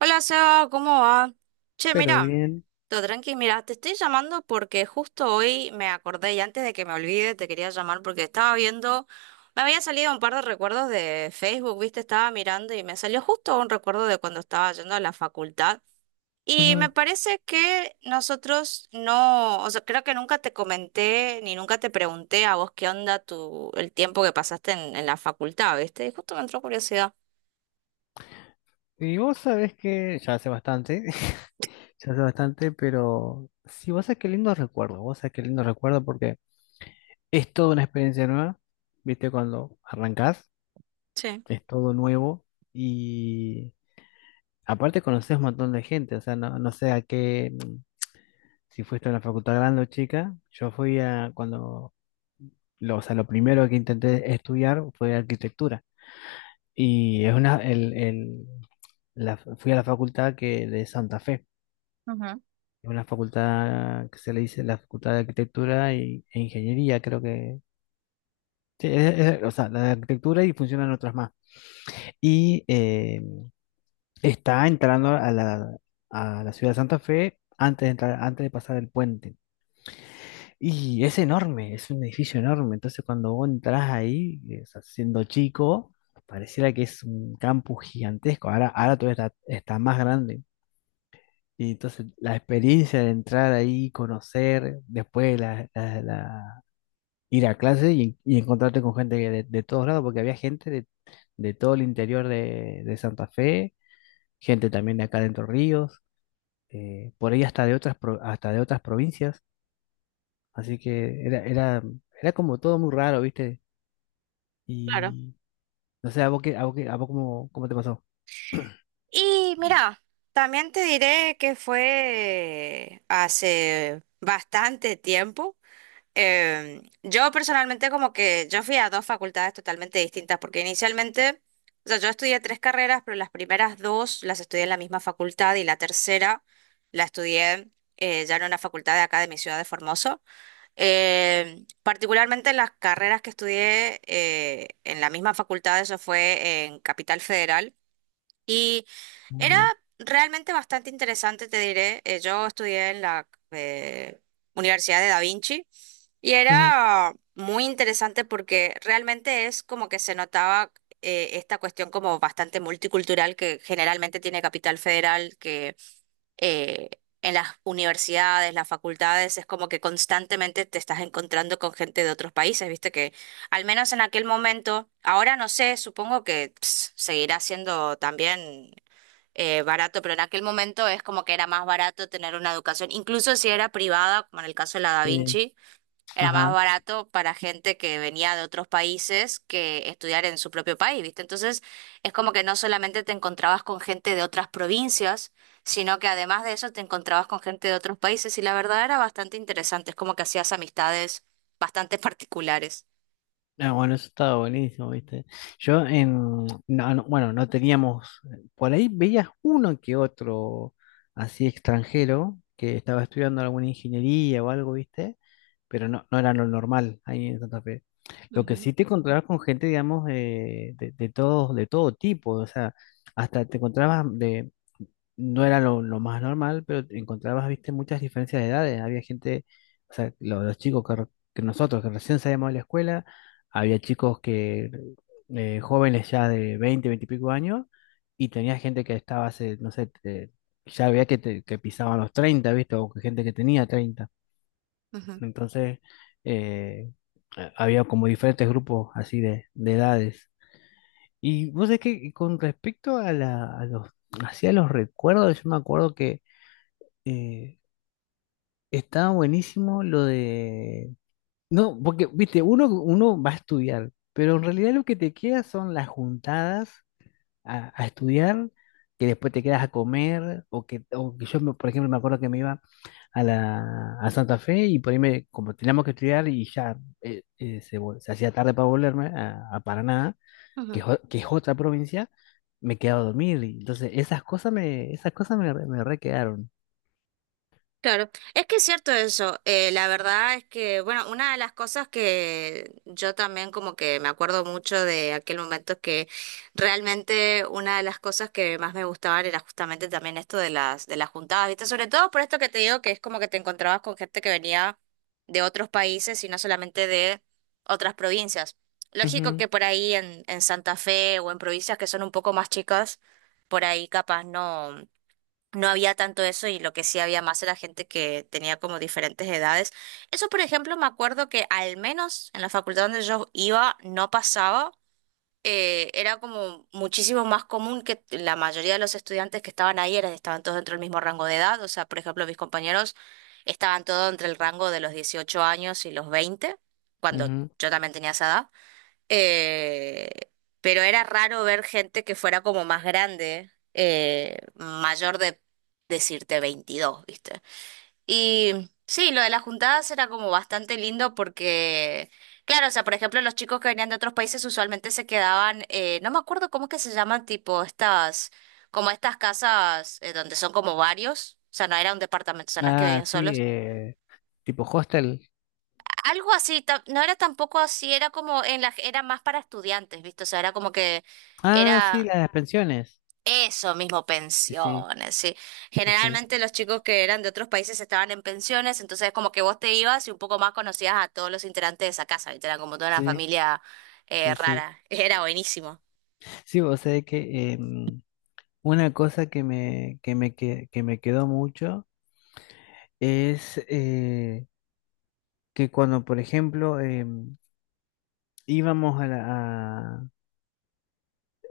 Hola Seba, ¿cómo va? Che, Pero mira, bien. todo tranqui, mira, te estoy llamando porque justo hoy me acordé y antes de que me olvide te quería llamar porque estaba viendo, me había salido un par de recuerdos de Facebook, viste, estaba mirando y me salió justo un recuerdo de cuando estaba yendo a la facultad y Ujú. me parece que nosotros no, o sea, creo que nunca te comenté ni nunca te pregunté a vos qué onda tu, el tiempo que pasaste en la facultad, viste, y justo me entró curiosidad. Y vos sabés que ya hace bastante, ya hace bastante, pero sí, vos sabés qué lindo recuerdo, vos sabés qué lindo recuerdo porque es toda una experiencia nueva, viste, cuando arrancás, Sí. es todo nuevo y aparte conocés un montón de gente, o sea, no sé a qué, si fuiste a una facultad grande o chica, yo fui a cuando, lo, o sea, lo primero que intenté estudiar fue arquitectura y es una, la, fui a la facultad que de Santa Fe. Ujú. Es una facultad que se le dice la Facultad de Arquitectura e Ingeniería, creo que. Sí, o sea, la de arquitectura y funcionan otras más. Y está entrando a la ciudad de Santa Fe antes de entrar, antes de pasar el puente. Y es enorme, es un edificio enorme. Entonces, cuando vos entras ahí, o sea, siendo chico, pareciera que es un campus gigantesco. Ahora, ahora todavía está, está más grande. Y entonces la experiencia de entrar ahí, conocer, después ir a clase y encontrarte con gente de todos lados, porque había gente de todo el interior de Santa Fe, gente también de acá de Entre Ríos, por ahí hasta de otras, hasta de otras provincias, así que era como todo muy raro, ¿viste? Claro. Y no sé, ¿a vos qué, a vos cómo, cómo te pasó? Y mira, también te diré que fue hace bastante tiempo. Yo personalmente como que yo fui a dos facultades totalmente distintas, porque inicialmente, o sea, yo estudié tres carreras, pero las primeras dos las estudié en la misma facultad y la tercera la estudié ya en una facultad de acá de mi ciudad de Formoso. Particularmente las carreras que estudié en la misma facultad, eso fue en Capital Federal y era Ujú, realmente bastante interesante, te diré. Yo estudié en la Universidad de Da Vinci y ujú, era muy interesante porque realmente es como que se notaba esta cuestión como bastante multicultural que generalmente tiene Capital Federal, que eh, en las universidades, las facultades, es como que constantemente te estás encontrando con gente de otros países, viste que al menos en aquel momento, ahora no sé, supongo que ps, seguirá siendo también barato, pero en aquel momento es como que era más barato tener una educación, incluso si era privada, como en el caso de la Da sí, Vinci era más ajá. barato para gente que venía de otros países que estudiar en su propio país, ¿viste? Entonces, es como que no solamente te encontrabas con gente de otras provincias, sino que además de eso te encontrabas con gente de otros países y la verdad era bastante interesante, es como que hacías amistades bastante particulares. Ah, bueno, eso estaba buenísimo, ¿viste? Yo en, no, no, bueno, no teníamos, por ahí veías uno que otro así extranjero que estaba estudiando alguna ingeniería o algo, ¿viste? Pero no, no era lo normal ahí en Santa Fe. Lo que sí te encontrabas con gente, digamos, de todos, de todo tipo, o sea, hasta te encontrabas de, no era lo más normal, pero te encontrabas, viste, muchas diferencias de edades. Había gente, o sea, los, chicos que, que nosotros, que recién salíamos de la escuela, había chicos que jóvenes ya de 20 20 y pico años, y tenía gente que estaba hace, no sé, ya había que, que pisaban los 30 viste, o que gente que tenía treinta. Ujú, ujú, Entonces, eh, había como diferentes grupos así de edades. Y vos sabés que con respecto a los, hacia los recuerdos, yo me acuerdo que eh, estaba buenísimo lo de... No, porque, viste, uno va a estudiar, pero en realidad lo que te queda son las juntadas a estudiar, que después te quedas a comer, o que yo, por ejemplo, me acuerdo que me iba a Santa Fe y por ahí me, como teníamos que estudiar y ya se, se hacía tarde para volverme a Paraná, que, ujú. Que es otra provincia, me quedaba a dormir. Y entonces, esas cosas me, me re quedaron. Claro, es que es cierto eso. La verdad es que, bueno, una de las cosas que yo también como que me acuerdo mucho de aquel momento es que realmente una de las cosas que más me gustaban era justamente también esto de las juntadas, ¿viste? Sobre todo por esto que te digo que es como que te encontrabas con gente que venía de otros países y no solamente de otras provincias. Lógico Ujú, que por ahí en Santa Fe o en provincias que son un poco más chicas, por ahí capaz no. No había tanto eso y lo que sí había más era gente que tenía como diferentes edades. Eso, por ejemplo, me acuerdo que al menos en la facultad donde yo iba no pasaba. Era como muchísimo más común que la mayoría de los estudiantes que estaban ahí eran, estaban todos dentro del mismo rango de edad. O sea, por ejemplo, mis compañeros estaban todos entre el rango de los 18 años y los 20 cuando ujú. yo también tenía esa edad. Eh, pero era raro ver gente que fuera como más grande, mayor de decirte 22, ¿viste? Y sí, lo de las juntadas era como bastante lindo porque, claro, o sea, por ejemplo, los chicos que venían de otros países usualmente se quedaban, no me acuerdo cómo es que se llaman, tipo estas, como estas casas donde son como varios, o sea, no era un departamento, o sea, no es que Ah, vivían sí, solos, tipo hostel. algo así, no era tampoco así, era como en la, era más para estudiantes, ¿viste? O sea, era como que Ah, sí, era las pensiones. eso mismo, Sí, sí, pensiones, sí. sí, Generalmente los chicos que eran de otros países estaban en pensiones, entonces como que vos te ibas y un poco más conocías a todos los integrantes de esa casa, ¿viste? Era como toda una sí, familia sí, sí. Sí, rara. Era buenísimo. sí, o sea que una cosa que me, que me quedó mucho es que cuando, por ejemplo, íbamos a la... a-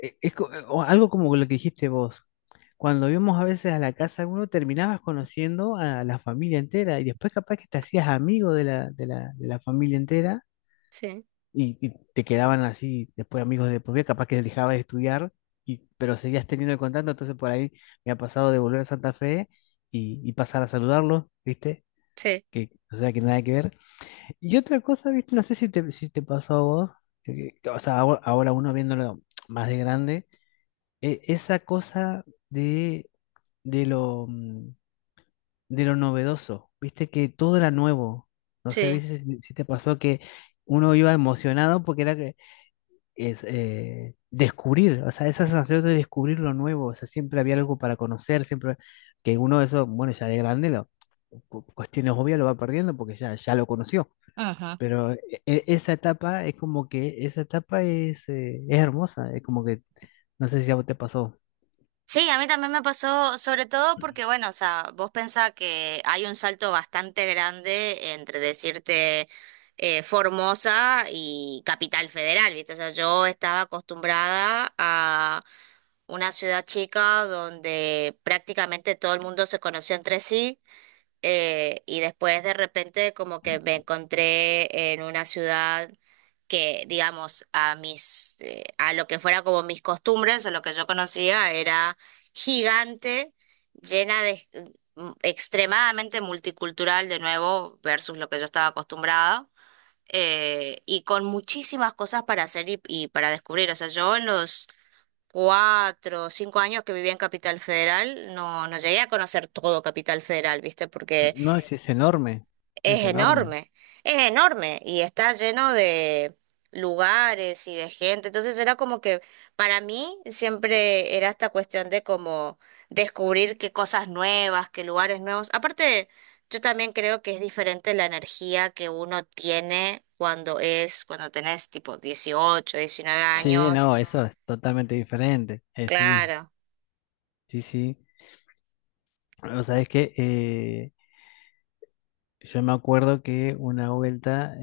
o algo como lo que dijiste vos. Cuando íbamos a veces a la casa, uno terminabas conociendo a la familia entera y después capaz que te hacías amigo de la familia entera. Sí, Y, y te quedaban así después amigos de por vida, capaz que dejabas de estudiar, y, pero seguías teniendo el contacto, entonces por ahí me ha pasado de volver a Santa Fe y pasar a saludarlos, ¿viste? sí, Que, o sea, que nada que ver. Y otra cosa, ¿viste? No sé si te, si te pasó a vos, que, o sea, ahora, ahora uno viéndolo más de grande, esa cosa de, de lo, mm, de lo novedoso, ¿viste? Que todo era nuevo. No sé, sí. ¿viste si si te pasó que uno iba emocionado porque era que es descubrir, o sea, esa sensación de descubrir lo nuevo, o sea, siempre había algo para conocer, siempre que uno de esos, bueno, ya de grande, lo, cuestiones obvias lo va perdiendo porque ya, ya lo conoció, Ujú. pero esa etapa es como que, esa etapa es hermosa, es como que, no sé si a vos te pasó, Sí, a mí también me pasó, sobre todo porque, bueno, o sea, vos pensás que hay un salto bastante grande entre decirte Formosa y Capital Federal, ¿viste? O sea, yo estaba acostumbrada a una ciudad chica donde prácticamente todo el mundo se conoció entre sí y después de repente como que me encontré en una ciudad que, digamos, a lo que fuera como mis costumbres o lo que yo conocía era gigante, llena de extremadamente multicultural de nuevo versus lo que yo estaba acostumbrada. Y con muchísimas cosas para hacer y para descubrir. O sea, yo en los 4 o 5 años que vivía en Capital Federal, no, no llegué a conocer todo Capital Federal, ¿viste? Porque no, es enorme, es es enorme. enorme, es enorme y está lleno de lugares y de gente. Entonces era como que para mí siempre era esta cuestión de como descubrir qué cosas nuevas, qué lugares nuevos. Aparte, yo también creo que es diferente la energía que uno tiene cuando tenés tipo 18 19 Sí, años. no, eso es totalmente diferente, sí, Claro. sí, sí. O sea, es que yo me acuerdo que una vuelta,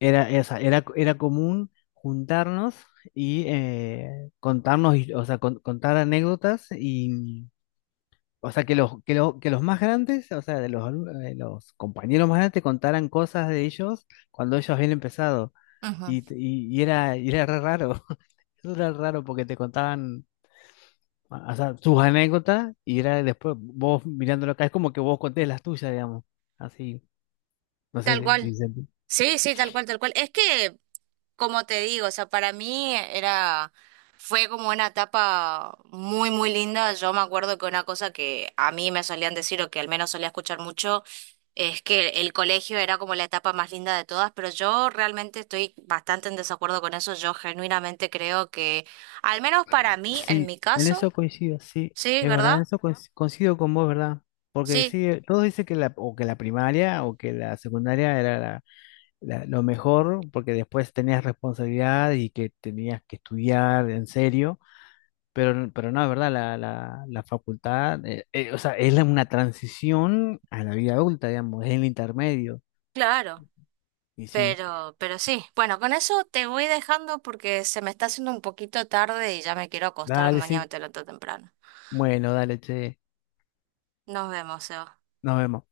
era, esa, era común juntarnos y contarnos, o sea, contar anécdotas y, o sea, que los más grandes, o sea, de los, los compañeros más grandes contaran cosas de ellos cuando ellos habían empezado. Ujú. Y, y era re raro, eso era raro porque te contaban, o sea, sus anécdotas y era después vos mirándolo acá, es como que vos contés las tuyas, digamos, así, no Tal sé si, cual. si se Sí, sí, tal cual, tal cual. Es que como te digo, o sea, para mí era, fue como una etapa muy, muy linda. Yo me acuerdo que una cosa que a mí me solían decir, o que al menos solía escuchar mucho, es que el colegio era como la etapa más linda de todas, pero yo realmente estoy bastante en desacuerdo con eso. Yo genuinamente creo que, al menos para mí, en sí, mi en caso, eso coincido, sí, sí, es verdad, en ¿verdad? eso coincido con vos, ¿verdad? Porque Sí, sí, todos dicen que la, o que la primaria o que la secundaria era lo mejor, porque después tenías responsabilidad y que tenías que estudiar en serio, pero, pero no, es verdad, la facultad, o sea, es una transición a la vida adulta, digamos, es el intermedio, claro. y sí, Pero sí, bueno, con eso te voy dejando porque se me está haciendo un poquito tarde y ya me quiero acostar, dale, mañana sí, me levanto temprano. bueno, dale, che, Nos vemos, Seba. nos vemos.